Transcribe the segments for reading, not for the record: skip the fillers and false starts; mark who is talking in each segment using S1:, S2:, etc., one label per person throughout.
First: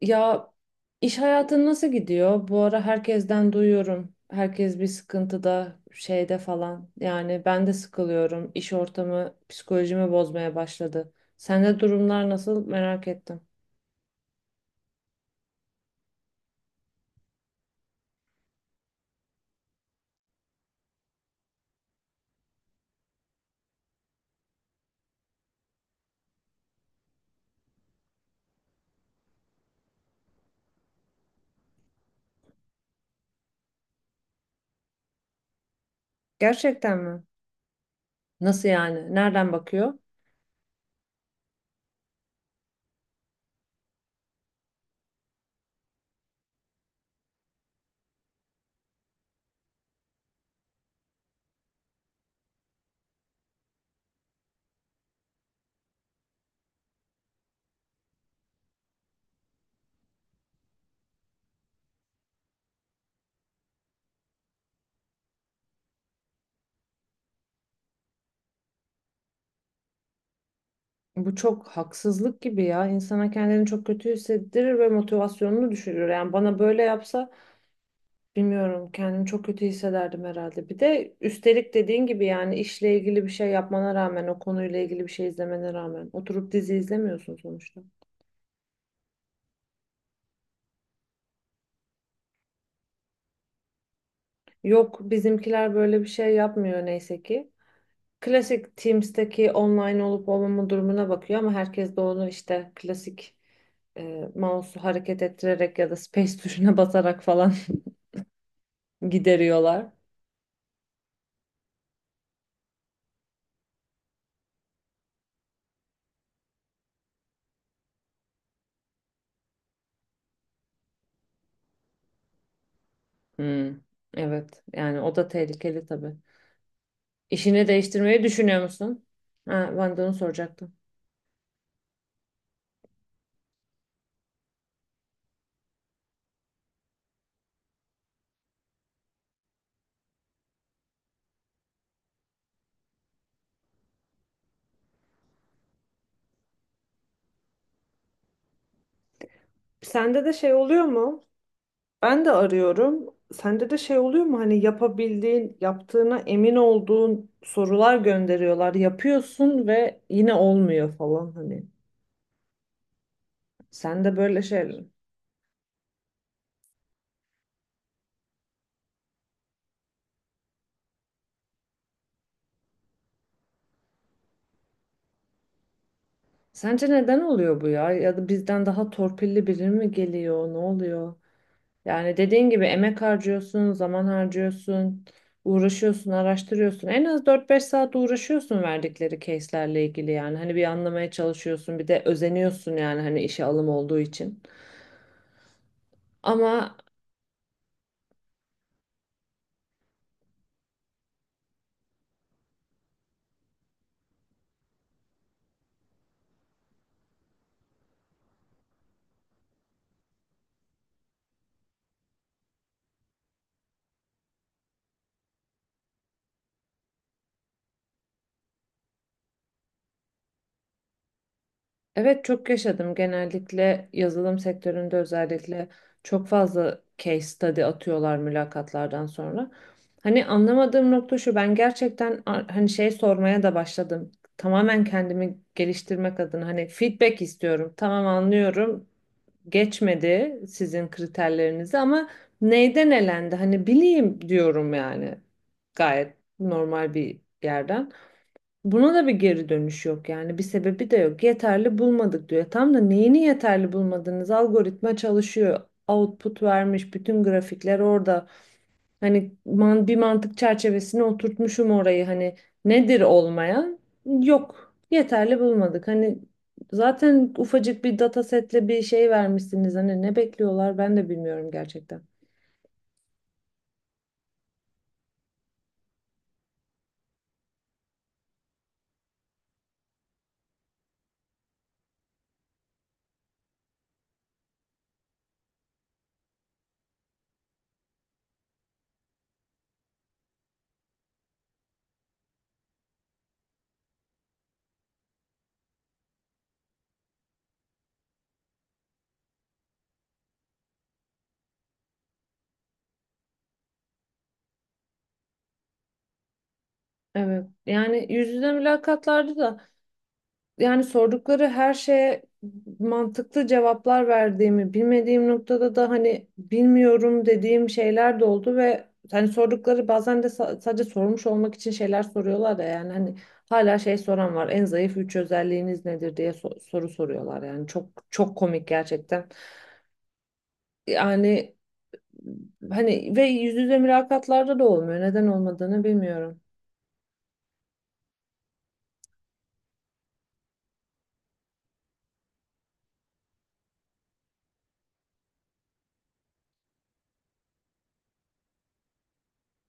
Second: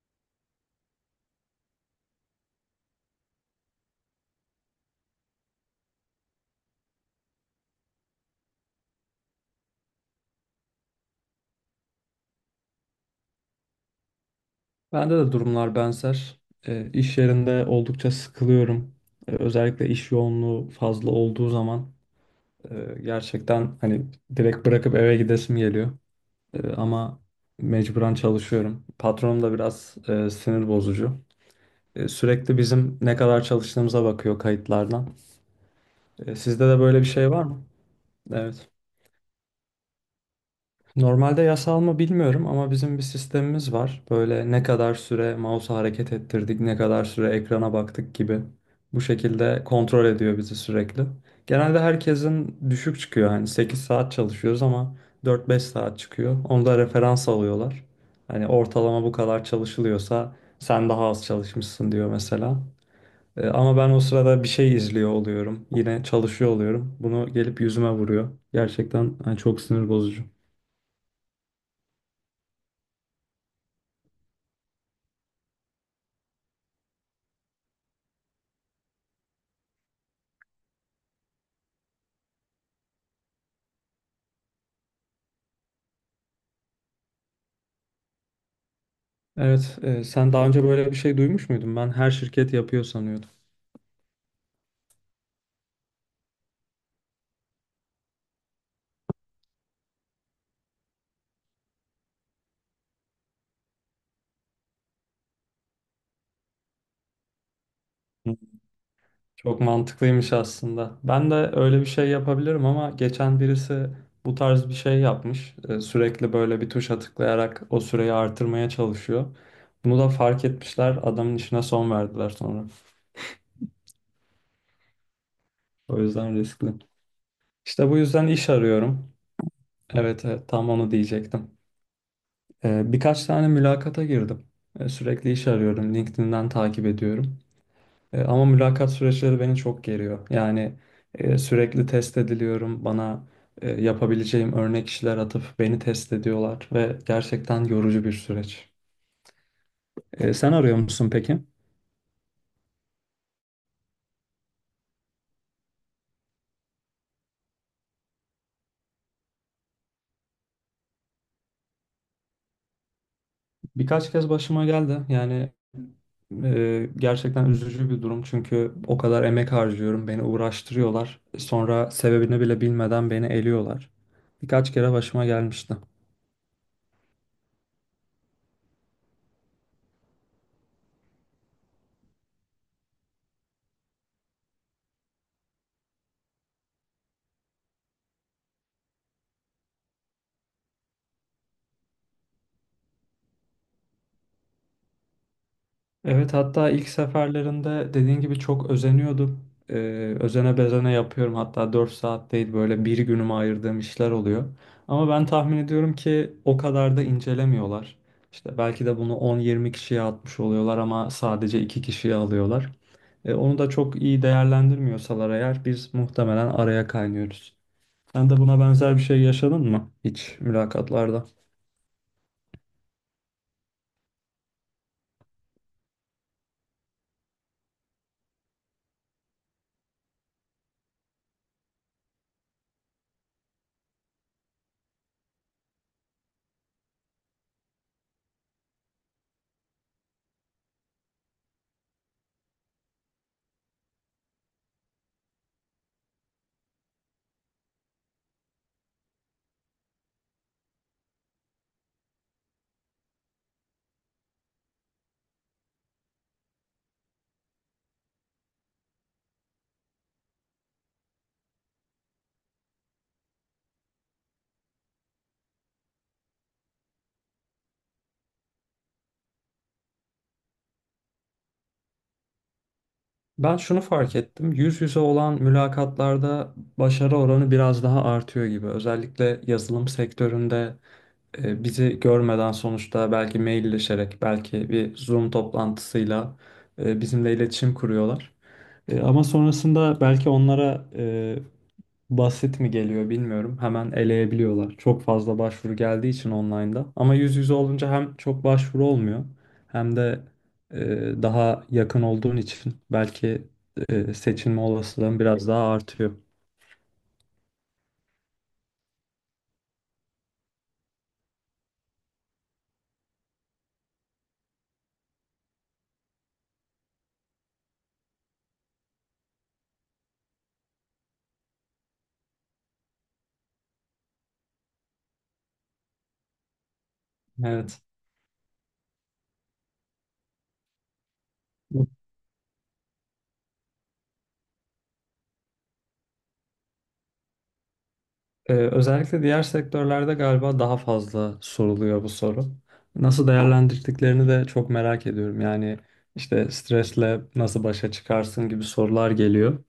S1: Ya iş hayatın nasıl gidiyor? Bu ara herkesten duyuyorum. Herkes bir sıkıntıda, şeyde falan. Yani ben de sıkılıyorum. İş ortamı psikolojimi bozmaya başladı. Sende durumlar nasıl merak ettim.
S2: Bende de durumlar benzer. İş yerinde oldukça sıkılıyorum. Özellikle iş yoğunluğu fazla olduğu zaman gerçekten hani direkt bırakıp eve gidesim geliyor. Ama mecburen çalışıyorum. Patronum da biraz sinir bozucu. Sürekli bizim ne kadar çalıştığımıza bakıyor kayıtlardan. Sizde de
S1: Gerçekten
S2: böyle bir
S1: mi?
S2: şey var mı?
S1: Nasıl
S2: Evet.
S1: yani? Nereden bakıyor?
S2: Normalde yasal mı bilmiyorum ama bizim bir sistemimiz var. Böyle ne kadar süre mouse'u hareket ettirdik, ne kadar süre ekrana baktık gibi. Bu şekilde kontrol ediyor bizi sürekli. Genelde herkesin düşük çıkıyor. Hani 8 saat çalışıyoruz ama 4-5 saat çıkıyor. Onu da referans alıyorlar. Hani ortalama bu kadar çalışılıyorsa sen daha az çalışmışsın diyor mesela. Ama ben o sırada bir şey izliyor oluyorum. Yine çalışıyor oluyorum. Bunu gelip yüzüme vuruyor. Gerçekten hani çok sinir bozucu.
S1: Bu çok haksızlık gibi ya. İnsana kendini çok kötü hissettirir ve motivasyonunu düşürür. Yani bana böyle yapsa bilmiyorum, kendimi çok kötü hissederdim herhalde. Bir de üstelik dediğin gibi yani işle ilgili bir şey yapmana rağmen o konuyla ilgili bir şey izlemene rağmen oturup dizi izlemiyorsun sonuçta.
S2: Evet, sen daha önce böyle bir şey duymuş muydun? Ben her şirket yapıyor sanıyordum.
S1: Yok, bizimkiler böyle bir şey yapmıyor neyse ki. Klasik Teams'teki online olup olmama durumuna bakıyor ama herkes de onu işte klasik mouse'u hareket ettirerek ya da space tuşuna basarak falan
S2: Hı. Çok
S1: gideriyorlar.
S2: mantıklıymış aslında. Ben de öyle bir şey yapabilirim ama geçen birisi bu tarz bir şey yapmış. Sürekli böyle bir tuşa tıklayarak o süreyi artırmaya çalışıyor. Bunu da fark etmişler. Adamın işine son verdiler sonra.
S1: Hmm, evet yani o da tehlikeli
S2: O
S1: tabii.
S2: yüzden riskli.
S1: İşini
S2: İşte bu
S1: değiştirmeyi
S2: yüzden iş
S1: düşünüyor musun?
S2: arıyorum.
S1: Ha, ben de onu
S2: Evet, evet tam
S1: soracaktım.
S2: onu diyecektim. Birkaç tane mülakata girdim. Sürekli iş arıyorum. LinkedIn'den takip ediyorum. Ama mülakat süreçleri beni çok geriyor. Yani sürekli test ediliyorum. Bana yapabileceğim örnek işler atıp beni test ediyorlar ve gerçekten yorucu bir süreç.
S1: Sende de
S2: Sen
S1: şey
S2: arıyor
S1: oluyor
S2: musun
S1: mu?
S2: peki?
S1: Ben de arıyorum. Sende de şey oluyor mu? Hani yapabildiğin, yaptığına emin olduğun sorular gönderiyorlar. Yapıyorsun ve yine olmuyor falan hani.
S2: Birkaç
S1: Sende
S2: kez
S1: böyle
S2: başıma
S1: şeyler.
S2: geldi. Yani gerçekten üzücü bir durum çünkü o kadar emek harcıyorum, beni uğraştırıyorlar. Sonra sebebini bile bilmeden beni eliyorlar. Birkaç kere başıma gelmişti.
S1: Sence neden oluyor bu ya? Ya da bizden daha torpilli biri mi geliyor? Ne oluyor? Yani dediğin gibi emek harcıyorsun, zaman harcıyorsun, uğraşıyorsun, araştırıyorsun. En az 4-5 saat uğraşıyorsun verdikleri case'lerle ilgili yani. Hani bir anlamaya çalışıyorsun, bir de özeniyorsun yani hani işe alım olduğu için.
S2: Evet, hatta
S1: Ama.
S2: ilk seferlerinde dediğin gibi çok özeniyordum. E, Özene bezene yapıyorum. Hatta 4 saat değil böyle bir günümü ayırdığım işler oluyor. Ama ben tahmin ediyorum ki o kadar da incelemiyorlar. İşte belki de bunu on, yirmi kişiye atmış oluyorlar ama sadece 2 kişiye alıyorlar. Onu da çok iyi değerlendirmiyorsalar eğer biz muhtemelen araya kaynıyoruz. Sen de buna benzer bir şey yaşadın mı hiç mülakatlarda?
S1: Evet, çok yaşadım. Genellikle yazılım sektöründe özellikle çok fazla case study atıyorlar mülakatlardan sonra. Hani anlamadığım nokta şu, ben gerçekten hani şey sormaya da başladım. Tamamen kendimi geliştirmek adına hani feedback istiyorum. Tamam, anlıyorum. Geçmedi sizin kriterlerinizi ama neyden elendi? Hani bileyim diyorum yani. Gayet normal bir yerden. Buna da bir geri dönüş yok yani bir sebebi de yok. Yeterli bulmadık diyor. Tam da neyini yeterli bulmadınız? Algoritma çalışıyor. Output vermiş. Bütün grafikler orada. Hani bir mantık çerçevesine oturtmuşum orayı. Hani nedir olmayan? Yok. Yeterli bulmadık. Hani zaten ufacık bir datasetle bir şey vermişsiniz. Hani ne bekliyorlar ben de bilmiyorum gerçekten.
S2: Ben şunu fark ettim. Yüz yüze olan mülakatlarda başarı oranı biraz daha artıyor gibi. Özellikle yazılım sektöründe bizi görmeden sonuçta belki mailleşerek, belki bir Zoom toplantısıyla bizimle iletişim kuruyorlar. Ama sonrasında belki onlara basit mi geliyor bilmiyorum. Hemen eleyebiliyorlar. Çok fazla başvuru geldiği için online'da. Ama yüz yüze olunca hem çok başvuru olmuyor hem de daha yakın olduğun için belki seçilme olasılığın biraz daha artıyor.
S1: Evet. Yani yüz yüze mülakatlarda da yani sordukları her şeye mantıklı cevaplar verdiğimi, bilmediğim noktada da hani bilmiyorum dediğim şeyler de oldu ve hani sordukları bazen de sadece sormuş olmak için şeyler soruyorlar da yani hani hala şey soran var. En zayıf üç özelliğiniz nedir diye soru soruyorlar yani
S2: Evet.
S1: çok çok komik gerçekten. Yani hani ve yüz yüze mülakatlarda da olmuyor. Neden olmadığını bilmiyorum.
S2: Özellikle diğer sektörlerde galiba daha fazla soruluyor bu soru. Nasıl değerlendirdiklerini de çok merak ediyorum. Yani işte stresle nasıl başa çıkarsın gibi sorular geliyor.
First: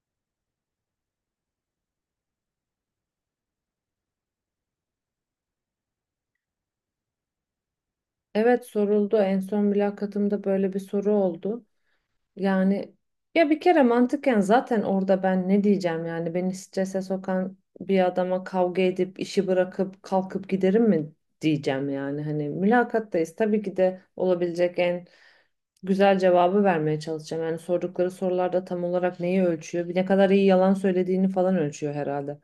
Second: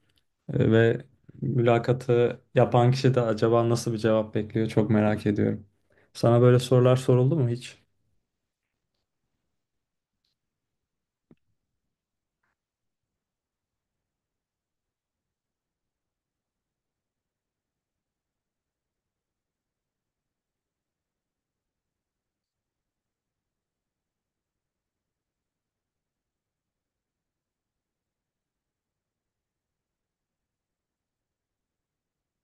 S2: Ve mülakatı yapan kişi de acaba nasıl bir cevap bekliyor çok merak ediyorum. Sana böyle sorular soruldu mu hiç?
S1: Evet, soruldu. En son mülakatımda böyle bir soru oldu. Yani ya bir kere mantıken zaten orada ben ne diyeceğim yani beni strese sokan bir adama kavga edip işi bırakıp kalkıp giderim mi diyeceğim yani hani mülakattayız, tabii ki de olabilecek en güzel cevabı vermeye çalışacağım. Yani sordukları sorularda tam olarak neyi ölçüyor? Bir ne kadar iyi yalan söylediğini falan ölçüyor herhalde.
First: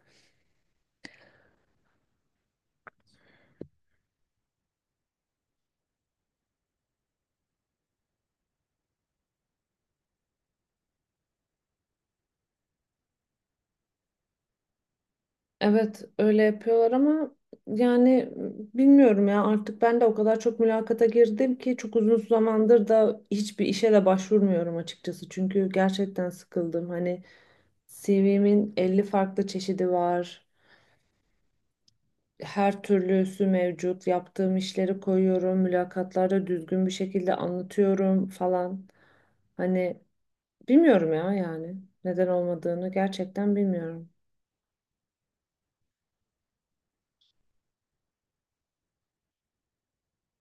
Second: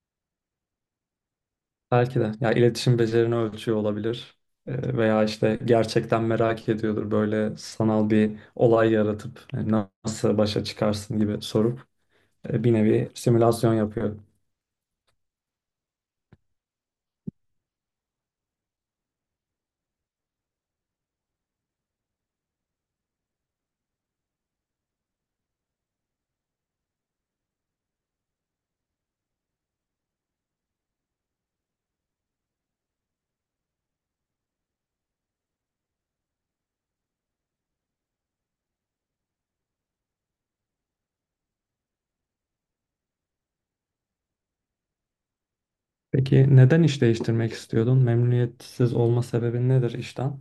S2: Belki de. Ya iletişim becerini ölçüyor olabilir. Veya işte gerçekten merak ediyordur böyle sanal bir olay yaratıp nasıl başa çıkarsın gibi sorup bir nevi simülasyon yapıyor.
S1: Evet, öyle yapıyorlar ama yani bilmiyorum ya, artık ben de o kadar çok mülakata girdim ki çok uzun zamandır da hiçbir işe de başvurmuyorum açıkçası. Çünkü gerçekten sıkıldım. Hani CV'min 50 farklı çeşidi var. Her türlüsü mevcut. Yaptığım işleri koyuyorum. Mülakatlarda düzgün bir şekilde anlatıyorum falan. Hani bilmiyorum ya yani neden olmadığını gerçekten bilmiyorum.
S2: Peki neden iş değiştirmek istiyordun? Memnuniyetsiz olma sebebin nedir işten?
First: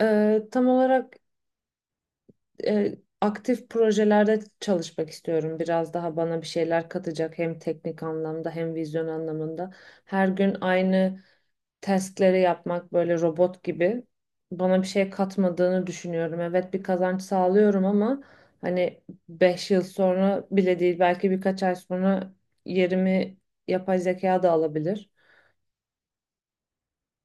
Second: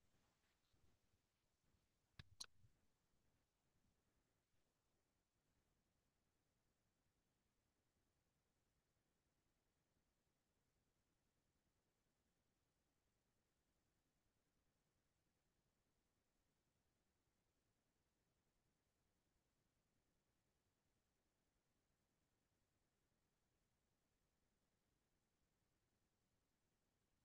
S1: Tam olarak e, aktif projelerde çalışmak istiyorum. Biraz daha bana bir şeyler katacak hem teknik anlamda hem vizyon anlamında. Her gün aynı testleri yapmak böyle robot gibi bana bir şey katmadığını düşünüyorum. Evet, bir kazanç sağlıyorum ama hani 5 yıl sonra bile değil, belki birkaç ay sonra yerimi yapay zeka da alabilir.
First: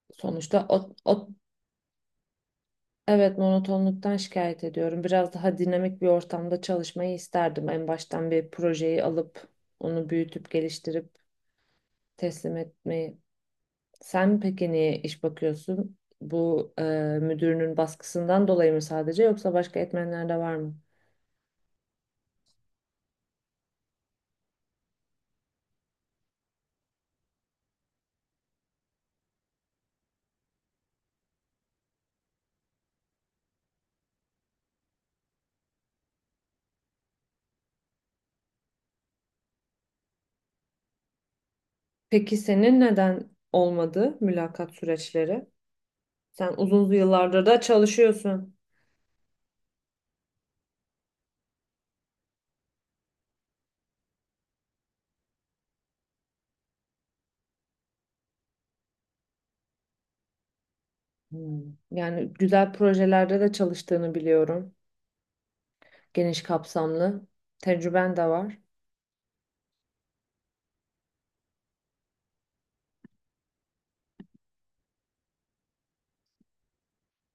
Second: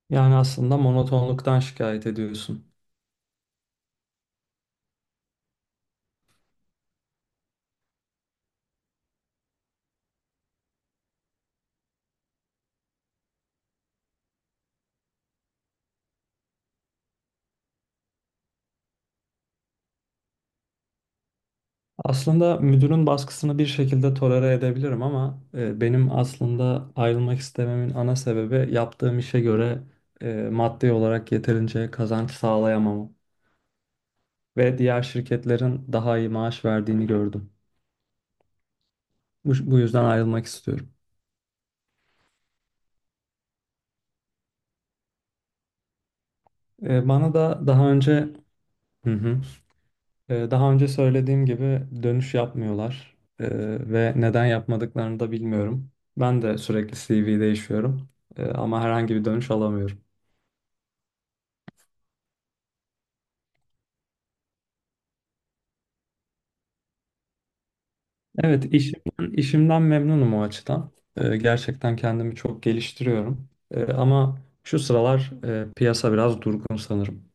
S2: Yani
S1: Sonuçta
S2: aslında
S1: o.
S2: monotonluktan şikayet ediyorsun.
S1: Evet, monotonluktan şikayet ediyorum. Biraz daha dinamik bir ortamda çalışmayı isterdim. En baştan bir projeyi alıp onu büyütüp geliştirip teslim etmeyi. Sen peki niye iş bakıyorsun? Bu müdürünün baskısından dolayı mı sadece yoksa başka etmenler de var mı?
S2: Aslında müdürün baskısını bir şekilde tolere edebilirim ama benim aslında ayrılmak istememin ana sebebi yaptığım işe göre maddi olarak yeterince kazanç sağlayamamam ve diğer şirketlerin daha iyi maaş verdiğini gördüm. Bu yüzden ayrılmak istiyorum.
S1: Peki senin neden olmadı mülakat süreçleri? Sen uzun
S2: Bana
S1: yıllardır da
S2: da daha önce,
S1: çalışıyorsun.
S2: hı hı, daha önce söylediğim gibi dönüş yapmıyorlar. Ve neden yapmadıklarını da bilmiyorum. Ben de sürekli CV değişiyorum, ama herhangi bir dönüş alamıyorum.
S1: Hmm. Yani güzel projelerde de çalıştığını biliyorum. Geniş kapsamlı. Tecrüben de var.
S2: Evet, işimden, işimden memnunum o açıdan. Gerçekten kendimi çok geliştiriyorum. Ama şu sıralar piyasa biraz durgun sanırım.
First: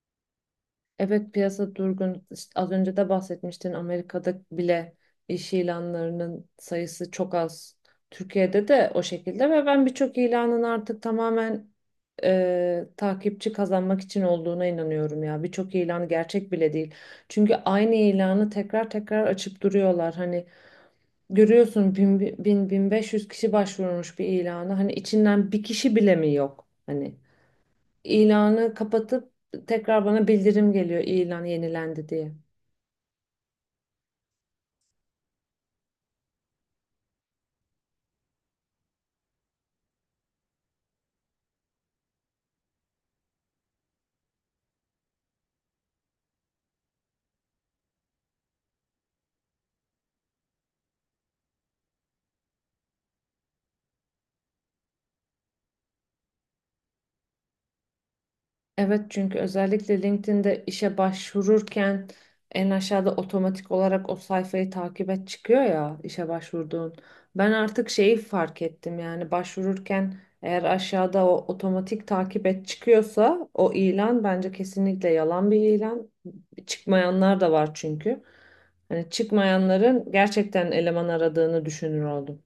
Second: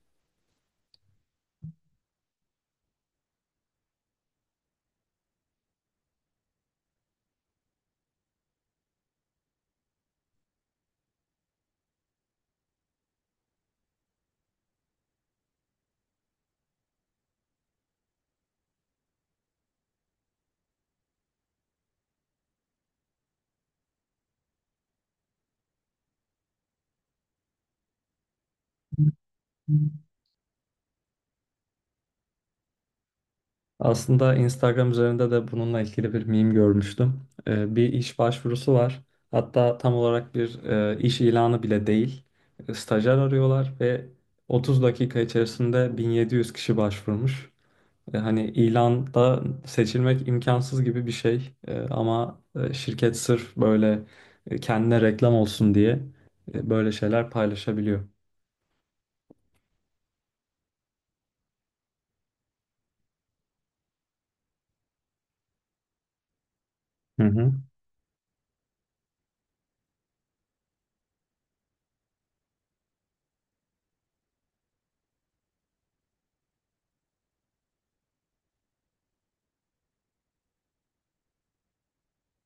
S1: Evet, piyasa durgun. İşte az önce de bahsetmiştin Amerika'da bile iş ilanlarının sayısı çok az. Türkiye'de de o şekilde ve ben birçok ilanın artık tamamen takipçi kazanmak için olduğuna inanıyorum ya. Birçok ilan gerçek bile değil. Çünkü aynı ilanı tekrar tekrar açıp duruyorlar. Hani görüyorsun 1.000, 1.000, 1.500 kişi başvurmuş bir ilana. Hani içinden bir kişi bile mi yok? Hani İlanı kapatıp tekrar bana bildirim geliyor ilan yenilendi diye.
S2: Aslında Instagram üzerinde de bununla ilgili bir meme görmüştüm. Bir iş başvurusu var. Hatta tam olarak bir iş ilanı bile değil. Stajyer arıyorlar ve 30 dakika içerisinde 1700 kişi başvurmuş. Hani ilanda seçilmek imkansız gibi bir şey. Ama şirket sırf böyle kendine reklam olsun diye böyle şeyler paylaşabiliyor.
S1: Evet, çünkü özellikle LinkedIn'de işe başvururken en aşağıda otomatik olarak o sayfayı takip et çıkıyor ya işe başvurduğun.
S2: Hı
S1: Ben
S2: hı.
S1: artık şeyi fark ettim, yani başvururken eğer aşağıda o otomatik takip et çıkıyorsa o ilan bence kesinlikle yalan bir ilan. Çıkmayanlar da var çünkü. Hani çıkmayanların gerçekten eleman aradığını düşünür oldum.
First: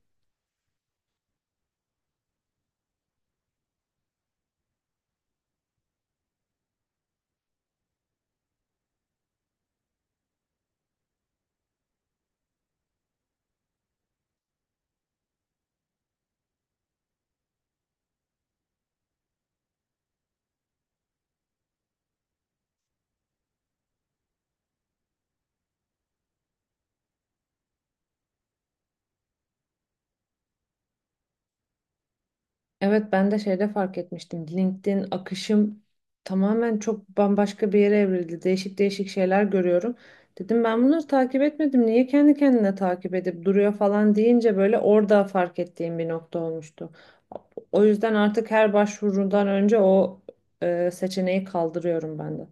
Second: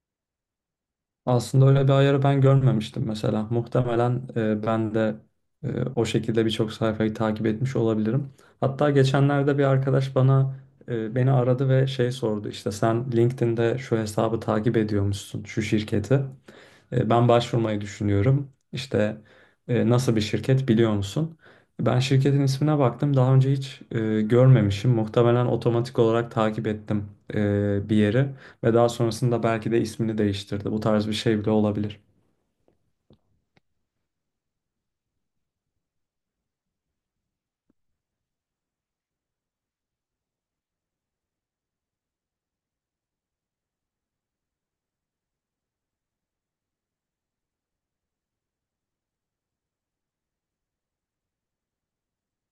S2: Aslında öyle bir ayarı ben görmemiştim mesela. Muhtemelen ben de o şekilde birçok sayfayı takip etmiş olabilirim. Hatta geçenlerde bir arkadaş beni aradı ve şey sordu işte sen LinkedIn'de şu hesabı takip ediyormuşsun şu şirketi. Ben başvurmayı düşünüyorum. İşte nasıl bir şirket biliyor musun? Ben şirketin ismine baktım. Daha önce hiç görmemişim. Muhtemelen otomatik olarak takip ettim bir yeri ve daha sonrasında belki de ismini değiştirdi. Bu tarz bir şey bile olabilir.
S1: Evet, ben de şeyde fark etmiştim. LinkedIn akışım tamamen çok bambaşka bir yere evrildi. Değişik değişik şeyler görüyorum. Dedim ben bunları takip etmedim. Niye kendi kendine takip edip duruyor falan deyince böyle orada fark ettiğim bir nokta olmuştu. O yüzden artık her başvurudan önce o seçeneği kaldırıyorum ben de.